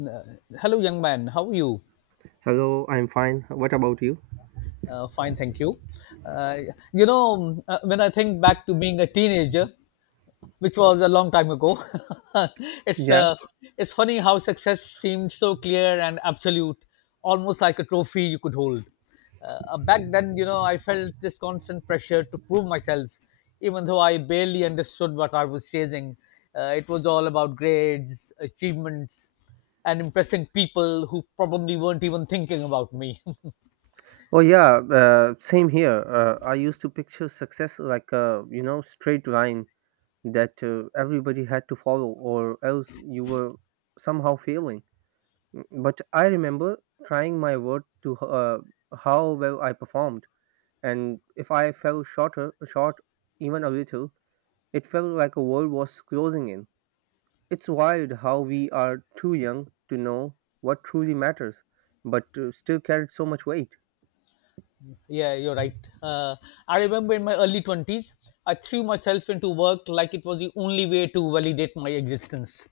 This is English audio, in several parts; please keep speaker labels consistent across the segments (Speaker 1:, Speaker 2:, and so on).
Speaker 1: Uh, Hello, young man. How are you?
Speaker 2: Hello, I'm fine. What about you?
Speaker 1: Fine, thank you. Uh, when I think back to being a teenager, which was a long time ago. it's
Speaker 2: Yeah.
Speaker 1: uh, it's funny how success seemed so clear and absolute, almost like a trophy you could hold. Back then, I felt this constant pressure to prove myself, even though I barely understood what I was chasing. It was all about grades, achievements, and impressing people who probably weren't even thinking about me.
Speaker 2: Oh, yeah. Same here. I used to picture success like a straight line that everybody had to follow, or else you were somehow failing. Mm, but I remember trying my worth to how well I performed, and if I fell shorter, short even a little, it felt like a world was closing in. It's wild how we are too young to know what truly matters, but still carried so much weight.
Speaker 1: Yeah, you're right. Uh, I remember in my early 20s, I threw myself into work like it was the only way to validate my existence.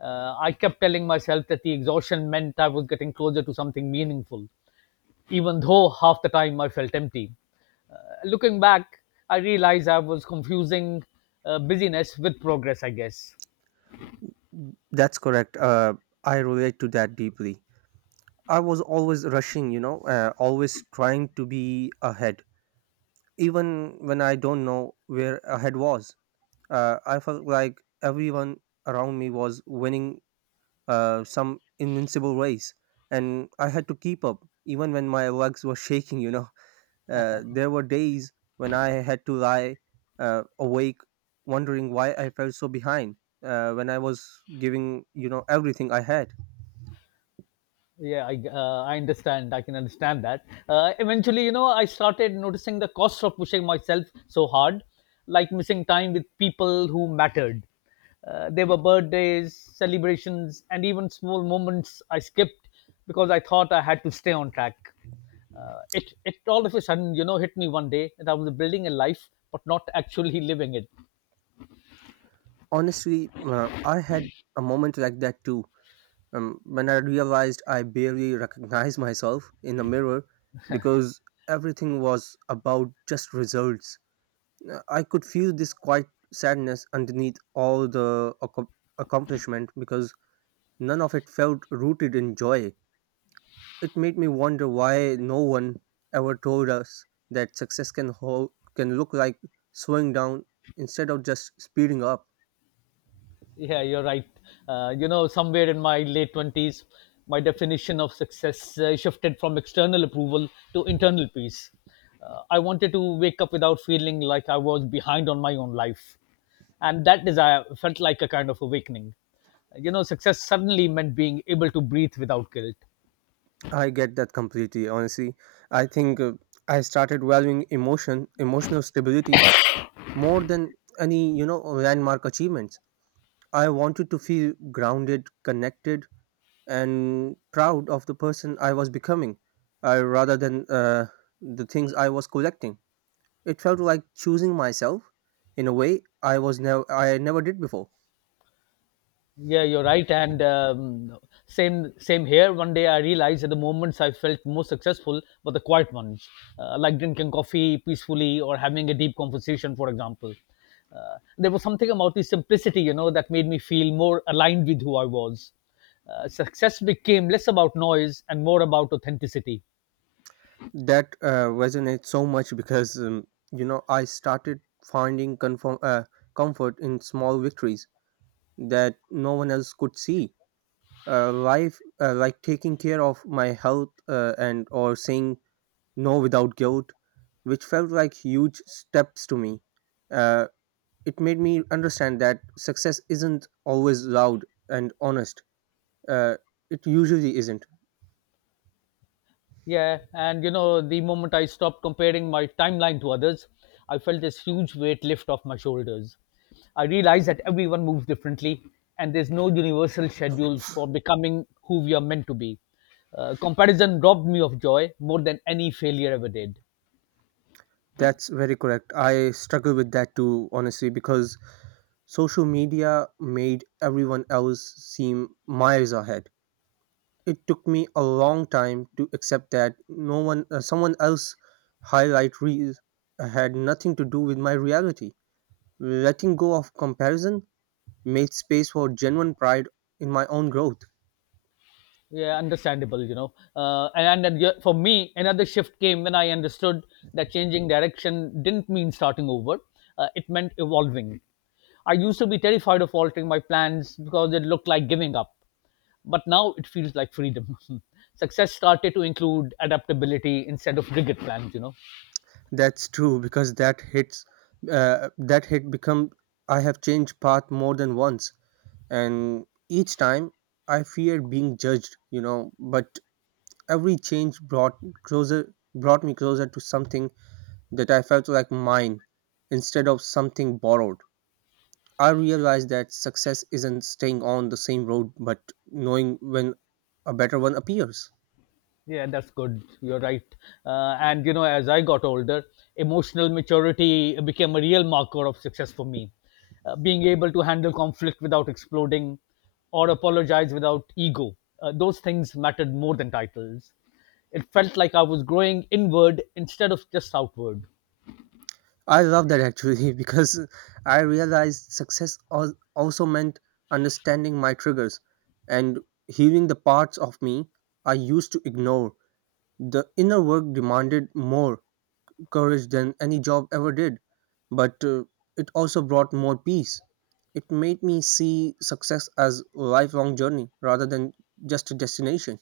Speaker 1: I kept telling myself that the exhaustion meant I was getting closer to something meaningful, even though half the time I felt empty. Uh, Looking back, I realized I was confusing busyness with progress, I guess.
Speaker 2: That's correct. I relate to that deeply. I was always rushing, always trying to be ahead, even when I don't know where ahead was. I felt like everyone around me was winning some invincible race, and I had to keep up, even when my legs were shaking, you know. There were days when I had to lie awake wondering why I felt so behind when I was giving, you know, everything I had.
Speaker 1: Yeah, I can understand that. Eventually, I started noticing the cost of pushing myself so hard, like missing time with people who mattered. There were birthdays, celebrations, and even small moments I skipped because I thought I had to stay on track. It all of a sudden, hit me one day that I was building a life but not actually living it.
Speaker 2: Honestly, I had a moment like that too. When I realized I barely recognized myself in the mirror because everything was about just results, I could feel this quiet sadness underneath all the accomplishment because none of it felt rooted in joy. It made me wonder why no one ever told us that success can hold, can look like slowing down instead of just speeding up.
Speaker 1: Yeah, you're right. Somewhere in my late 20s, my definition of success shifted from external approval to internal peace. I wanted to wake up without feeling like I was behind on my own life. And that desire felt like a kind of awakening. You know, success suddenly meant being able to breathe without guilt.
Speaker 2: I get that completely. Honestly, I think I started valuing emotion, emotional stability more than any, you know, landmark achievements. I wanted to feel grounded, connected, and proud of the person I was becoming, rather than the things I was collecting. It felt like choosing myself in a way I never did before.
Speaker 1: Yeah, you're right. And same here. One day I realized that the moments I felt most successful were the quiet ones, like drinking coffee peacefully or having a deep conversation, for example. There was something about the simplicity, you know, that made me feel more aligned with who I was. Success became less about noise and more about authenticity.
Speaker 2: That resonates so much because you know, I started finding comfort in small victories that no one else could see. Life Like taking care of my health and or saying no without guilt, which felt like huge steps to me. uh, it made me understand that success isn't always loud and honest. uh, it usually isn't.
Speaker 1: Yeah, and you know, the moment I stopped comparing my timeline to others, I felt this huge weight lift off my shoulders. I realized that everyone moves differently, and there's no universal schedule for becoming who we are meant to be. Comparison robbed me of joy more than any failure ever did.
Speaker 2: That's very correct. I struggle with that too, honestly, because social media made everyone else seem miles ahead. It took me a long time to accept that no one, someone else highlight reels had nothing to do with my reality. Letting go of comparison made space for genuine pride in my own growth.
Speaker 1: Yeah, understandable, you know. And then, yeah, for me, another shift came when I understood that changing direction didn't mean starting over. It meant evolving. I used to be terrified of altering my plans because it looked like giving up, but now it feels like freedom. Success started to include adaptability instead of rigid plans, you know.
Speaker 2: That's true because that hits that hit become I have changed path more than once, and each time I feared being judged, you know, but every change brought me closer to something that I felt like mine instead of something borrowed. I realized that success isn't staying on the same road but knowing when a better one appears.
Speaker 1: Yeah, that's good. You're right. And, you know, as I got older, emotional maturity became a real marker of success for me. Being able to handle conflict without exploding or apologize without ego, those things mattered more than titles. It felt like I was growing inward instead of just outward.
Speaker 2: I love that actually. Because I realized success also meant understanding my triggers and healing the parts of me I used to ignore. The inner work demanded more courage than any job ever did, but it also brought more peace. It made me see success as a lifelong journey rather than just a destination.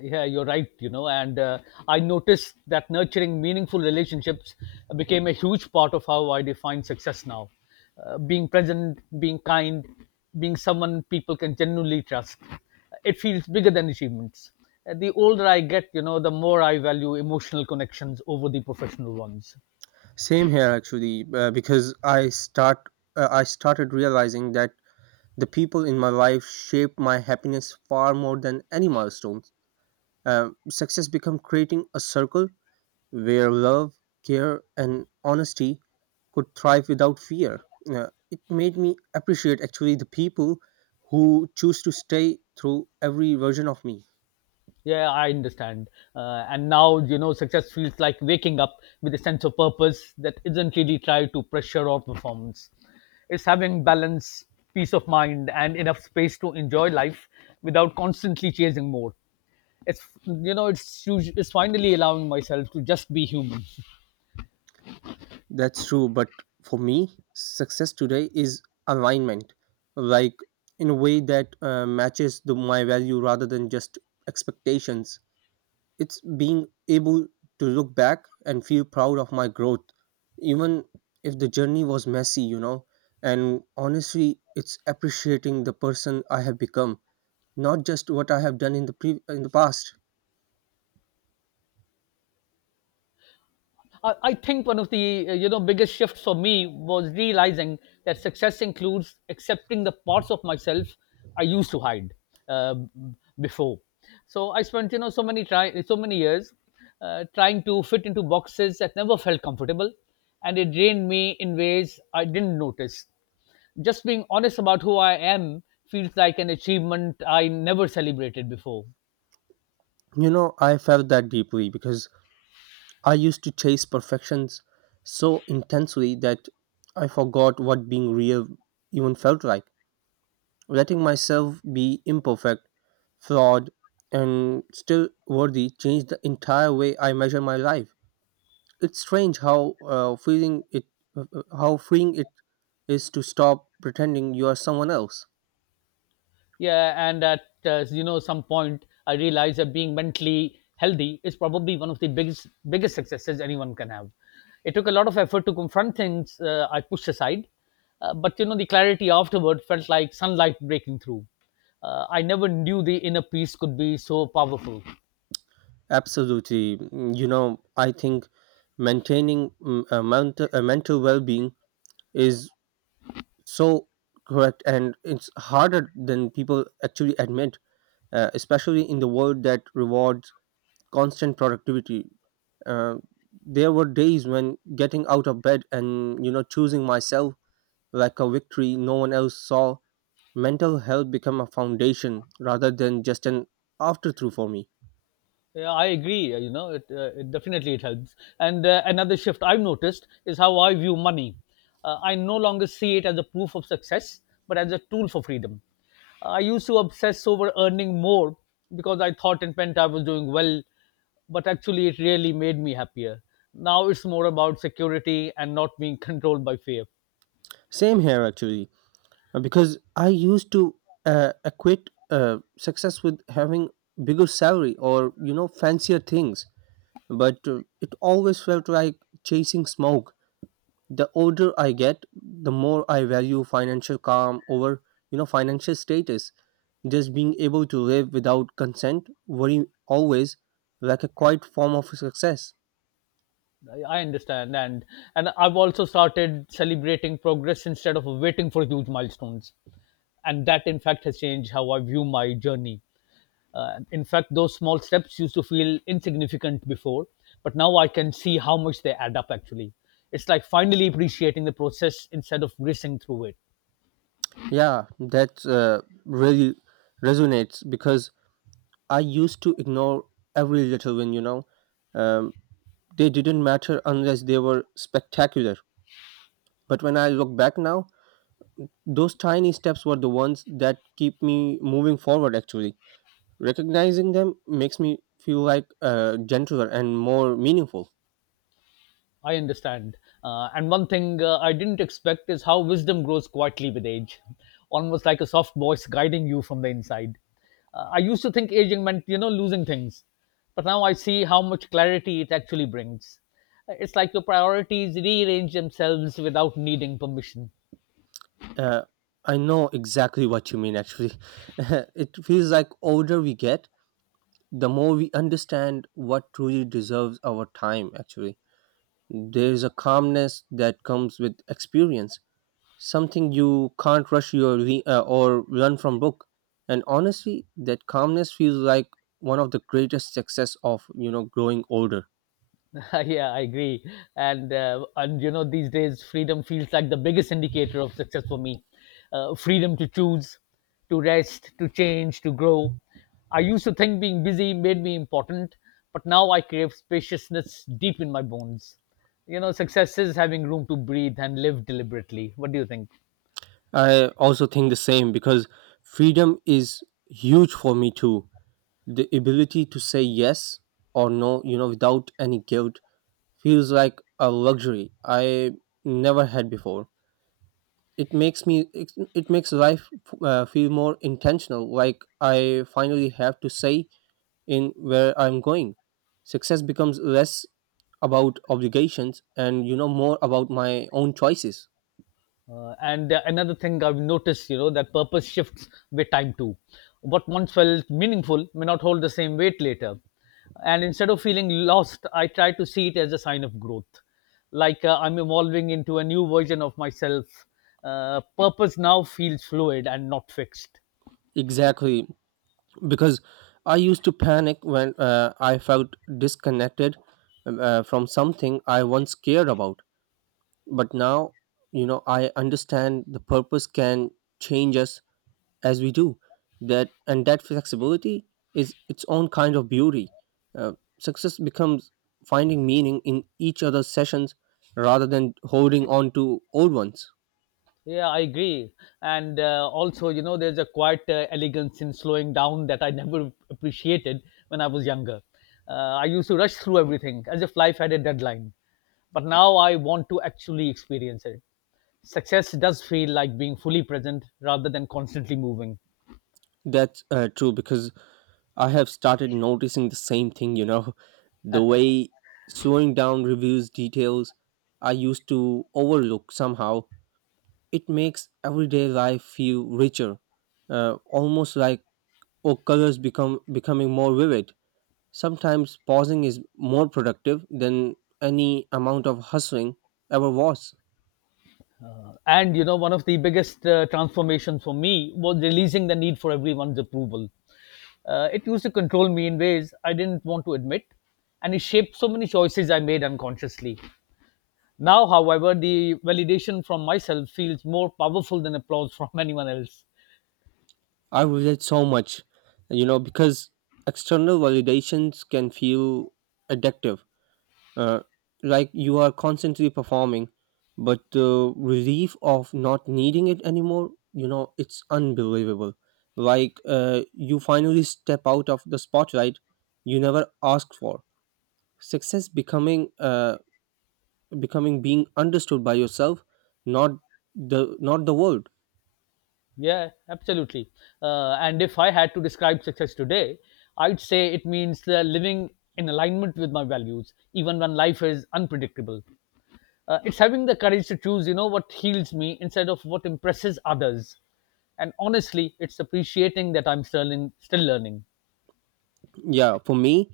Speaker 1: Yeah, you're right, you know. And I noticed that nurturing meaningful relationships became a huge part of how I define success now. Being present, being kind, being someone people can genuinely trust. It feels bigger than achievements. The older I get, you know, the more I value emotional connections over the professional ones.
Speaker 2: Same here, actually, because I started realizing that the people in my life shape my happiness far more than any milestones. Success become creating a circle where love, care, and honesty could thrive without fear. It made me appreciate actually the people who choose to stay through every version of me.
Speaker 1: Yeah, I understand. And now, you know, success feels like waking up with a sense of purpose that isn't really tied to pressure or performance. It's having balance, peace of mind, and enough space to enjoy life without constantly chasing more. It's, you know, it's, usu- it's finally allowing myself to just be human.
Speaker 2: That's true, but for me, success today is alignment, like in a way that matches my value rather than just expectations. It's being able to look back and feel proud of my growth, even if the journey was messy, you know. And honestly, it's appreciating the person I have become, not just what I have done in the in the past.
Speaker 1: I think one of the biggest shifts for me was realizing that success includes accepting the parts of myself I used to hide uh, before. So I spent, you know, so many years trying to fit into boxes that never felt comfortable, and it drained me in ways I didn't notice. Just being honest about who I am feels like an achievement I never celebrated before.
Speaker 2: You know, I felt that deeply because I used to chase perfections so intensely that I forgot what being real even felt like. Letting myself be imperfect, flawed, and still worthy changed the entire way I measure my life. It's strange how uh, how freeing it is to stop pretending you are someone else.
Speaker 1: Yeah, and at some point, I realized that being mentally healthy is probably one of the biggest successes anyone can have. It took a lot of effort to confront things I pushed aside, but, you know, the clarity afterward felt like sunlight breaking through. I never knew the inner peace could be so powerful.
Speaker 2: Absolutely. Mm, you know, I think maintaining mm, a mental well-being is so correct, and it's harder than people actually admit, especially in the world that rewards constant productivity. Uh, there were days when getting out of bed and you know choosing myself like a victory no one else saw, mental health become a foundation rather than just an afterthought for me.
Speaker 1: Yeah, I agree. You know, it definitely it helps. And another shift I've noticed is how I view money. I no longer see it as a proof of success, but as a tool for freedom. I used to obsess over earning more because I thought it meant I was doing well, but actually it really made me happier. Now it's more about security and not being controlled by fear.
Speaker 2: Same here, actually, because I used to equate success with having bigger salary or you know fancier things, but it always felt like chasing smoke. The older I get, the more I value financial calm over, you know, financial status. Just being able to live without consent, worry always, like a quiet form of success.
Speaker 1: I understand, and I've also started celebrating progress instead of waiting for huge milestones. And that in fact has changed how I view my journey. In fact, those small steps used to feel insignificant before, but now I can see how much they add up actually. It's like finally appreciating the process instead of racing through it.
Speaker 2: Yeah, that really resonates because I used to ignore every little win, you know. Um, they didn't matter unless they were spectacular. But when I look back now, those tiny steps were the ones that keep me moving forward, actually. Recognizing them makes me feel like gentler and more meaningful.
Speaker 1: I understand. And one thing I didn't expect is how wisdom grows quietly with age, almost like a soft voice guiding you from the inside. I used to think aging meant, you know, losing things, but now I see how much clarity it actually brings. It's like your priorities rearrange themselves without needing permission.
Speaker 2: Uh, I know exactly what you mean, actually. It feels like older we get, the more we understand what truly deserves our time, actually. There's a calmness that comes with experience, something you can't rush your or run from book, and honestly that calmness feels like one of the greatest success of, you know, growing older.
Speaker 1: Yeah, I agree. And you know, these days, freedom feels like the biggest indicator of success for me. Freedom to choose, to rest, to change, to grow. I used to think being busy made me important, but now I crave spaciousness deep in my bones. You know, success is having room to breathe and live deliberately. What do you think?
Speaker 2: I also think the same because freedom is huge for me too. The ability to say yes or no, you know, without any guilt feels like a luxury I never had before. It makes me, it makes life feel more intentional, like I finally have to say in where I'm going. Success becomes less about obligations and, you know, more about my own choices.
Speaker 1: And another thing I've noticed, you know, that purpose shifts with time too. What once felt meaningful may not hold the same weight later. And instead of feeling lost, I try to see it as a sign of growth. Like I'm evolving into a new version of myself. Purpose now feels fluid and not fixed.
Speaker 2: Exactly, because I used to panic when I felt disconnected from something I once cared about. But now, you know, I understand the purpose can change us as we do that, and that flexibility is its own kind of beauty. uh, Success becomes finding meaning in each other's sessions rather than holding on to old ones.
Speaker 1: Yeah, I agree. And also, you know, there's a quiet elegance in slowing down that I never appreciated when I was younger. I used to rush through everything as if life had a deadline. But now I want to actually experience it. Success does feel like being fully present rather than constantly moving.
Speaker 2: That's true because I have started noticing the same thing, you know. The way slowing down reveals details I used to overlook somehow, it makes everyday life feel richer, almost like or colors become becoming more vivid. Sometimes pausing is more productive than any amount of hustling ever was.
Speaker 1: And, you know, one of the biggest transformations for me was releasing the need for everyone's approval. It used to control me in ways I didn't want to admit, and it shaped so many choices I made unconsciously. Now, however, the validation from myself feels more powerful than applause from anyone else.
Speaker 2: I relate so much, you know, because external validations can feel addictive. Uh, like you are constantly performing, but the relief of not needing it anymore, you know, it's unbelievable. Like you finally step out of the spotlight you never asked for. Success becoming being understood by yourself, not the not the world.
Speaker 1: Yeah, absolutely. And if I had to describe success today, I'd say it means living in alignment with my values, even when life is unpredictable. It's having the courage to choose, you know, what heals me instead of what impresses others. And honestly, it's appreciating that I'm still learning.
Speaker 2: Yeah, for me,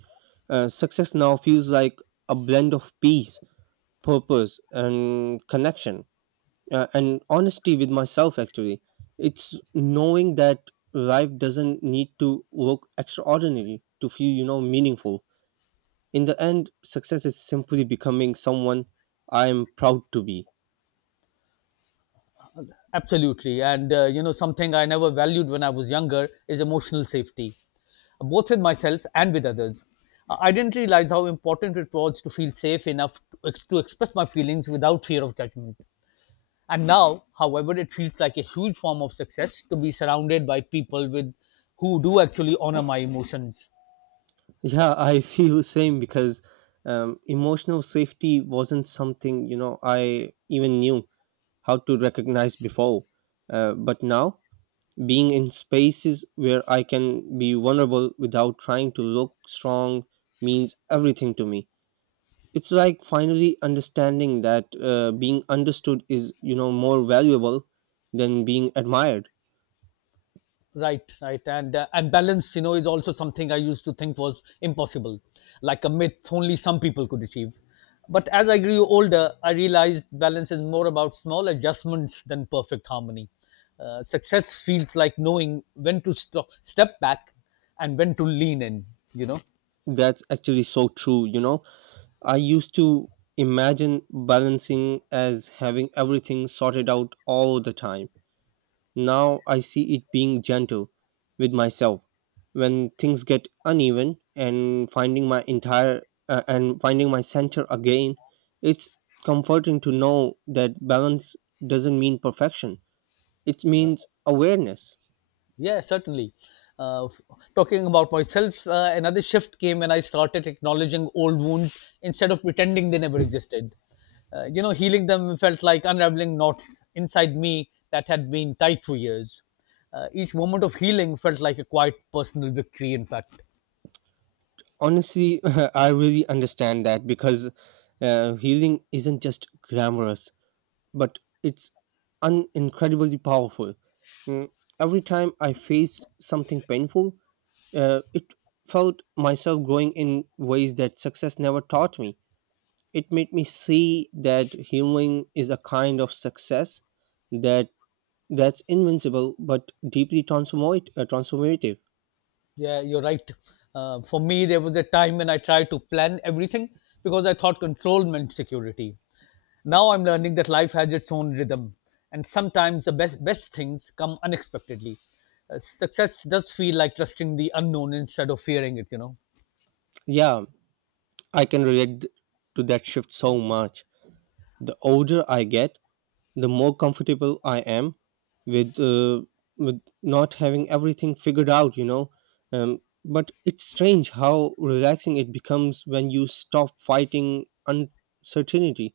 Speaker 2: success now feels like a blend of peace, purpose and connection, and honesty with myself, actually. It's knowing that life doesn't need to look extraordinary to feel, you know, meaningful. In the end, success is simply becoming someone I am proud to be.
Speaker 1: Absolutely. And, you know, something I never valued when I was younger is emotional safety, both with myself and with others. I didn't realize how important it was to feel safe enough to, to express my feelings without fear of judgment. And now, however, it feels like a huge form of success to be surrounded by people with who do actually honor my emotions.
Speaker 2: Yeah, I feel same because emotional safety wasn't something, you know, I even knew how to recognize before. But now, being in spaces where I can be vulnerable without trying to look strong means everything to me. It's like finally understanding that being understood is, you know, more valuable than being admired.
Speaker 1: Right, right. And balance, you know, is also something I used to think was impossible, like a myth only some people could achieve. But as I grew older, I realized balance is more about small adjustments than perfect harmony. Success feels like knowing when to stop, step back, and when to lean in, you know.
Speaker 2: That's actually so true, you know. I used to imagine balancing as having everything sorted out all the time. Now I see it being gentle with myself when things get uneven and finding my center again. It's comforting to know that balance doesn't mean perfection. It means awareness.
Speaker 1: Yeah, certainly. Uh, f- Talking about myself, another shift came when I started acknowledging old wounds instead of pretending they never existed. You know, healing them felt like unraveling knots inside me that had been tight for years. Each moment of healing felt like a quiet personal victory, in fact.
Speaker 2: Honestly, I really understand that because healing isn't just glamorous but it's incredibly powerful. Mm, every time I faced something painful, it felt myself growing in ways that success never taught me. It made me see that healing is a kind of success that that's invincible but deeply transformative.
Speaker 1: Yeah, you're right. For me, there was a time when I tried to plan everything because I thought control meant security. Now I'm learning that life has its own rhythm, and sometimes the best things come unexpectedly. Success does feel like trusting the unknown instead of fearing it, you know.
Speaker 2: Yeah, I can relate to that shift so much. The older I get, the more comfortable I am with uh, with not having everything figured out, you know. But it's strange how relaxing it becomes when you stop fighting uncertainty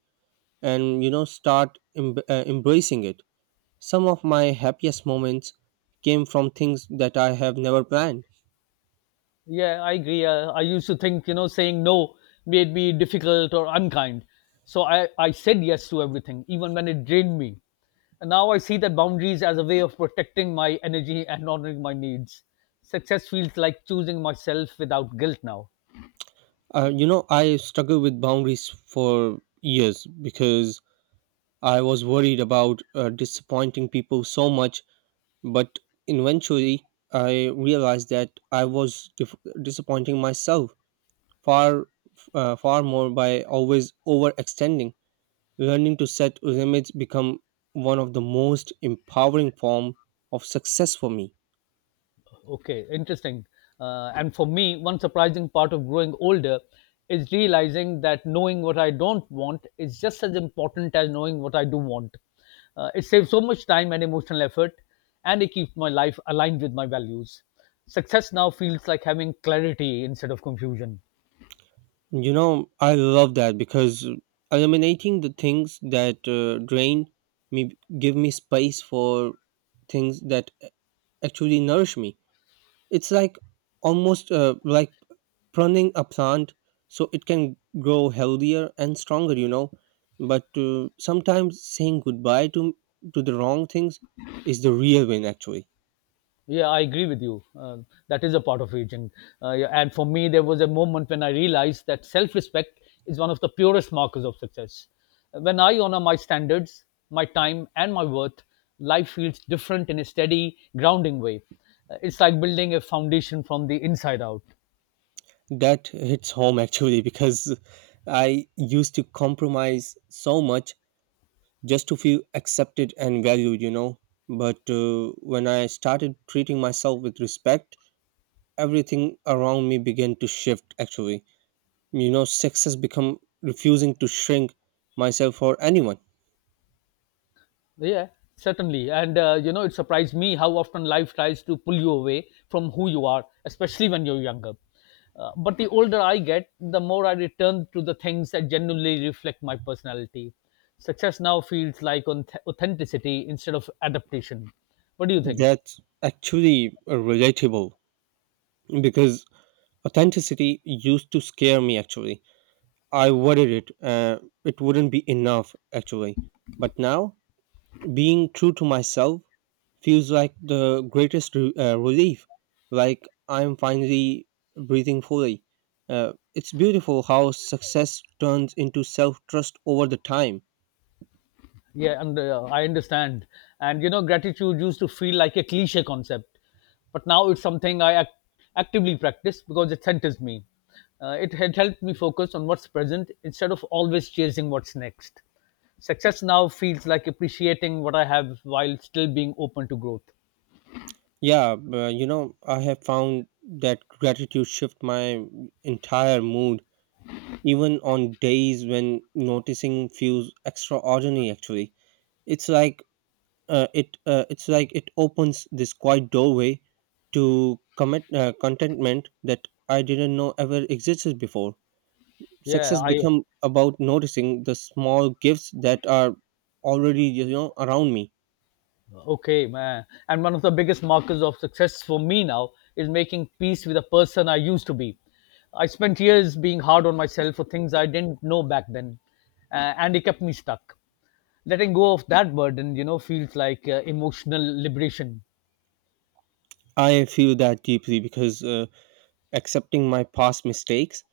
Speaker 2: and, you know, start embracing it. Some of my happiest moments came from things that I have never planned.
Speaker 1: Yeah, I agree. I used to think, you know, saying no made me difficult or unkind. So I said yes to everything, even when it drained me. And now I see that boundaries as a way of protecting my energy and honoring my needs. Success feels like choosing myself without guilt now.
Speaker 2: You know, I struggled with boundaries for years because I was worried about disappointing people so much. But eventually, I realized that I was disappointing myself far, far more by always overextending. Learning to set limits become one of the most empowering form of success for me.
Speaker 1: Okay, interesting. And for me, one surprising part of growing older is realizing that knowing what I don't want is just as important as knowing what I do want. It saves so much time and emotional effort, and it keeps my life aligned with my values. Success now feels like having clarity instead of confusion.
Speaker 2: You know, I love that because eliminating the things that drain me give me space for things that actually nourish me. It's like almost like pruning a plant so it can grow healthier and stronger, you know. But sometimes saying goodbye to the wrong things is the real win actually.
Speaker 1: Yeah, I agree with you. That is a part of aging. Yeah, and for me, there was a moment when I realized that self respect is one of the purest markers of success. When I honor my standards, my time, and my worth, life feels different in a steady, grounding way. It's like building a foundation from the inside out.
Speaker 2: That hits home actually because I used to compromise so much just to feel accepted and valued, you know. But when I started treating myself with respect, everything around me began to shift actually. You know, success become refusing to shrink myself or anyone.
Speaker 1: Yeah, certainly. And it surprised me how often life tries to pull you away from who you are, especially when you're younger. But the older I get, the more I return to the things that genuinely reflect my personality. Success now feels like on authenticity instead of adaptation. What do you think?
Speaker 2: That's actually relatable because authenticity used to scare me actually. I worried it wouldn't be enough actually. But now, being true to myself feels like the greatest relief. Like I'm finally breathing fully. It's beautiful how success turns into self-trust over the time.
Speaker 1: Yeah, and I understand. Gratitude used to feel like a cliche concept, but now it's something I actively practice because it centers me. It had helped me focus on what's present instead of always chasing what's next. Success now feels like appreciating what I have while still being open to growth.
Speaker 2: Yeah, but, you know, I have found that gratitude shift my entire mood, even on days when noticing feels extraordinary. Actually, it's like it's like it opens this quiet doorway to commit contentment that I didn't know ever existed before.
Speaker 1: Yeah,
Speaker 2: Success
Speaker 1: I
Speaker 2: become about noticing the small gifts that are already, you know, around me.
Speaker 1: Okay, man. And one of the biggest markers of success for me now is making peace with the person I used to be. I spent years being hard on myself for things I didn't know back then, and it kept me stuck. Letting go of that burden feels like emotional liberation.
Speaker 2: I feel that deeply because accepting my past mistakes,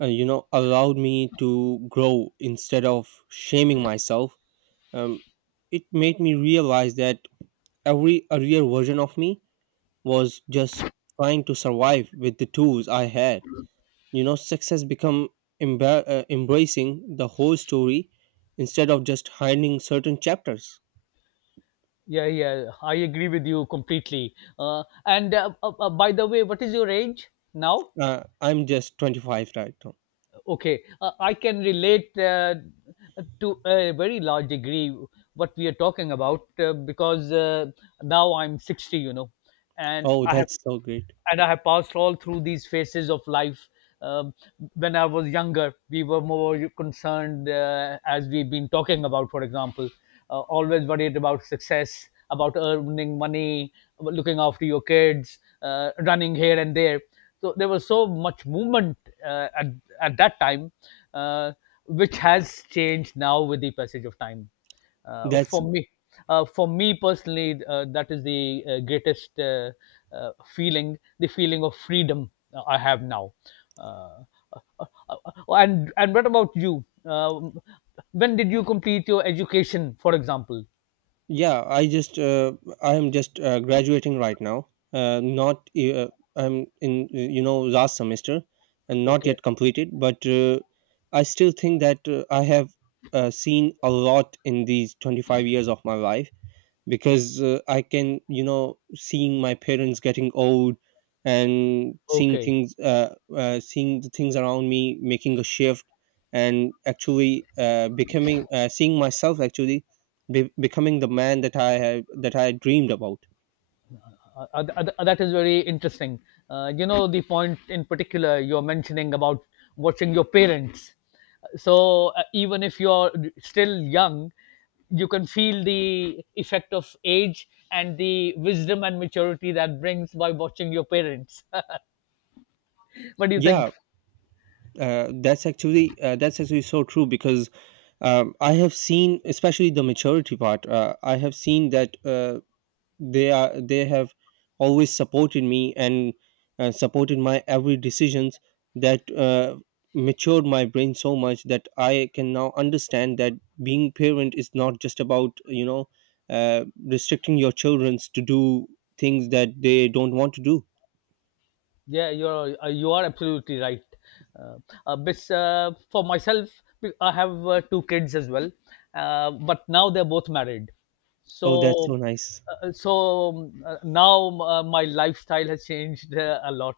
Speaker 2: you know, allowed me to grow instead of shaming myself. um, it made me realize that every earlier version of me was just trying to survive with the tools I had. You know, success become embracing the whole story instead of just hiding certain chapters.
Speaker 1: Yeah, yeah, I agree with you completely. And by the way, what is your age now?
Speaker 2: I'm just 25 right now.
Speaker 1: Okay, I can relate to a very large degree what we are talking about, because now I'm 60, you know, and
Speaker 2: Oh,
Speaker 1: i have
Speaker 2: that's so great.
Speaker 1: and I have passed all through these phases of life. Um, when I was younger, we were more concerned, as we've been talking about, for example, always worried about success, about earning money, about looking after your kids, running here and there. So there was so much movement uh, at at that time, uh, which has changed now with the passage of time. Uh,
Speaker 2: That's
Speaker 1: for me, for me personally, that is the greatest uh, feeling, the feeling of freedom I have now. Uh, uh, uh, and what about you? When did you complete your education, for example?
Speaker 2: yeah. I just I am just graduating right now. Not I'm in, you know, last semester and not
Speaker 1: Okay,
Speaker 2: yet completed, but I still think that I have seen a lot in these 25 years of my life, because I can, you know, seeing my parents getting old and seeing
Speaker 1: okay,
Speaker 2: things, seeing the things around me making a shift and actually becoming, seeing myself actually becoming the man that that I dreamed about.
Speaker 1: that is very interesting. You know, the point in particular you're mentioning about watching your parents. So, even if you're still young, you can feel the effect of age and the wisdom and maturity that brings by watching your parents. What do you
Speaker 2: Yeah.
Speaker 1: think?
Speaker 2: That's actually that's actually so true because I have seen, especially the maturity part. I have seen that they have always supported me and supported my every decisions that matured my brain so much that I can now understand that being parent is not just about, you know, restricting your children to do things that they don't want to do.
Speaker 1: Yeah, you are absolutely right. Uh, but for myself, I have two kids as well, but now they're both married.
Speaker 2: Oh, that's so
Speaker 1: So,
Speaker 2: nice.
Speaker 1: so now my lifestyle has changed a lot.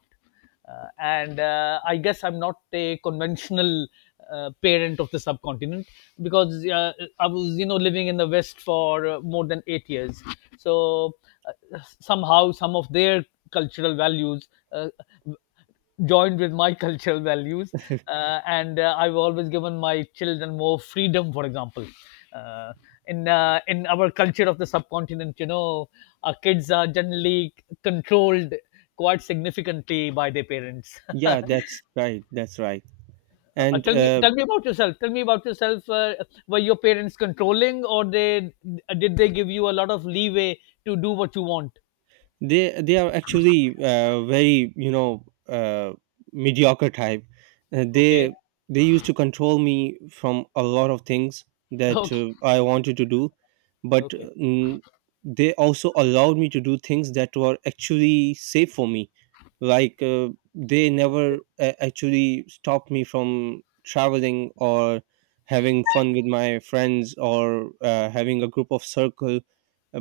Speaker 1: And I guess I'm not a conventional parent of the subcontinent because I was, you know, living in the West for more than 8 years. So somehow, some of their cultural values joined with my cultural values and I've always given my children more freedom, for example. Uh, in uh, in our culture of the subcontinent, you know, our kids are generally controlled quite significantly by their parents.
Speaker 2: Yeah, that's right. That's right.
Speaker 1: uh,
Speaker 2: And
Speaker 1: tell me tell me about yourself, were your parents controlling, or they did they give you a lot of leeway to do what you want?
Speaker 2: they are actually very, you know, mediocre type. Uh, they
Speaker 1: Okay.
Speaker 2: they used to control me from a lot of things that
Speaker 1: Okay.
Speaker 2: I wanted to do, but
Speaker 1: Okay.
Speaker 2: they also allowed me to do things that were actually safe for me, like they never actually stopped me from traveling or having fun with my friends or having a group of circle,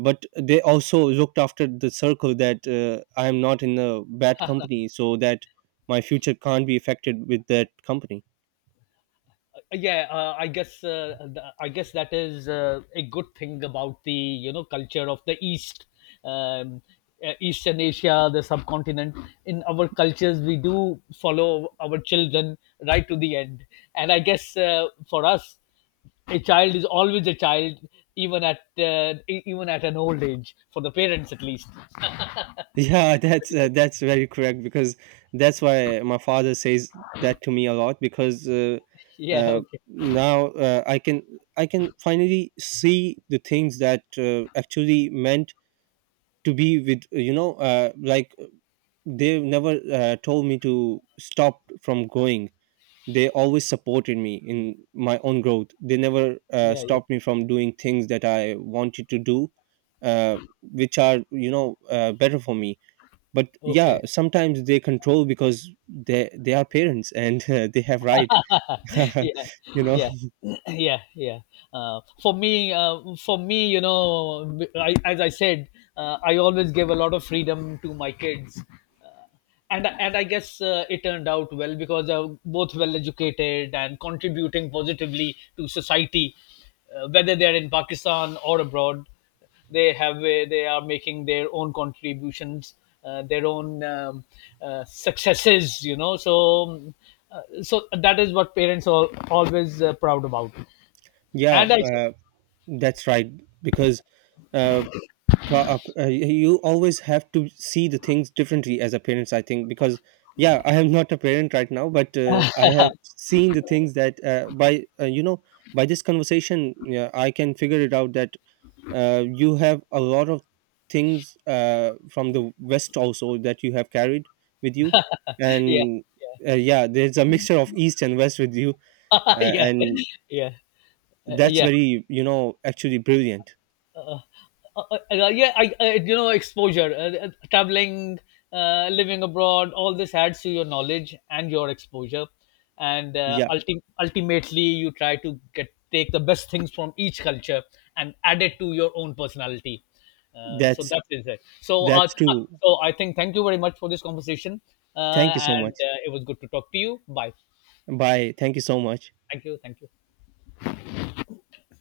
Speaker 2: but they also looked after the circle that I am not in a bad company, so that my future can't be affected with that company.
Speaker 1: Yeah, I guess that is a good thing about the, you know, culture of the east. Um, uh, eastern Asia, the subcontinent. In our cultures, we do follow our children right to the end, and I guess for us, a child is always a child, even at even at an old age, for the parents at least.
Speaker 2: Yeah, that's very correct because that's why my father says that to me a lot because
Speaker 1: Yeah.
Speaker 2: uh,
Speaker 1: Okay.
Speaker 2: now I can finally see the things that actually meant to be with, you know, like they never told me to stop from going. They always supported me in my own growth. They never
Speaker 1: Yeah, yeah.
Speaker 2: stopped me from doing things that I wanted to do, which are, you know, better for me. But yeah,
Speaker 1: Okay.
Speaker 2: sometimes they control because they are parents and they have right.
Speaker 1: Yeah.
Speaker 2: You know.
Speaker 1: Yeah. Yeah, yeah. For me, you know, as I said, I always gave a lot of freedom to my kids, uh, and I guess it turned out well because they are both well educated and contributing positively to society, whether they are in Pakistan or abroad. They are making their own contributions, their own successes, you know. So um, uh, so that is what parents are always proud about,
Speaker 2: Yeah,
Speaker 1: and I say.
Speaker 2: that's right because uh, you always have to see the things differently as a parent, I think, because yeah, I am not a parent right now, but I have seen the things that by you know, by this conversation, yeah, I can figure it out that you have a lot of things from the West also that you have carried with you,
Speaker 1: Yeah.
Speaker 2: and yeah, there's a mixture of East and West with you.
Speaker 1: Yeah,
Speaker 2: And
Speaker 1: yeah. uh,
Speaker 2: that's
Speaker 1: yeah
Speaker 2: very, you know, actually brilliant.
Speaker 1: uh, uh, uh, yeah, I, I you know, exposure, traveling, living abroad, all this adds to your knowledge and your exposure, and
Speaker 2: Yeah,
Speaker 1: ultimately you try to get take the best things from each culture and add it to your own personality. So
Speaker 2: that's
Speaker 1: that is it. So, uh,
Speaker 2: that's
Speaker 1: uh,
Speaker 2: true.
Speaker 1: so I think, thank you very much for this conversation, uh,
Speaker 2: Thank you so
Speaker 1: and
Speaker 2: much.
Speaker 1: uh, it was good to talk to you. Bye.
Speaker 2: Bye. Thank you so much.
Speaker 1: Thank you. Thank you.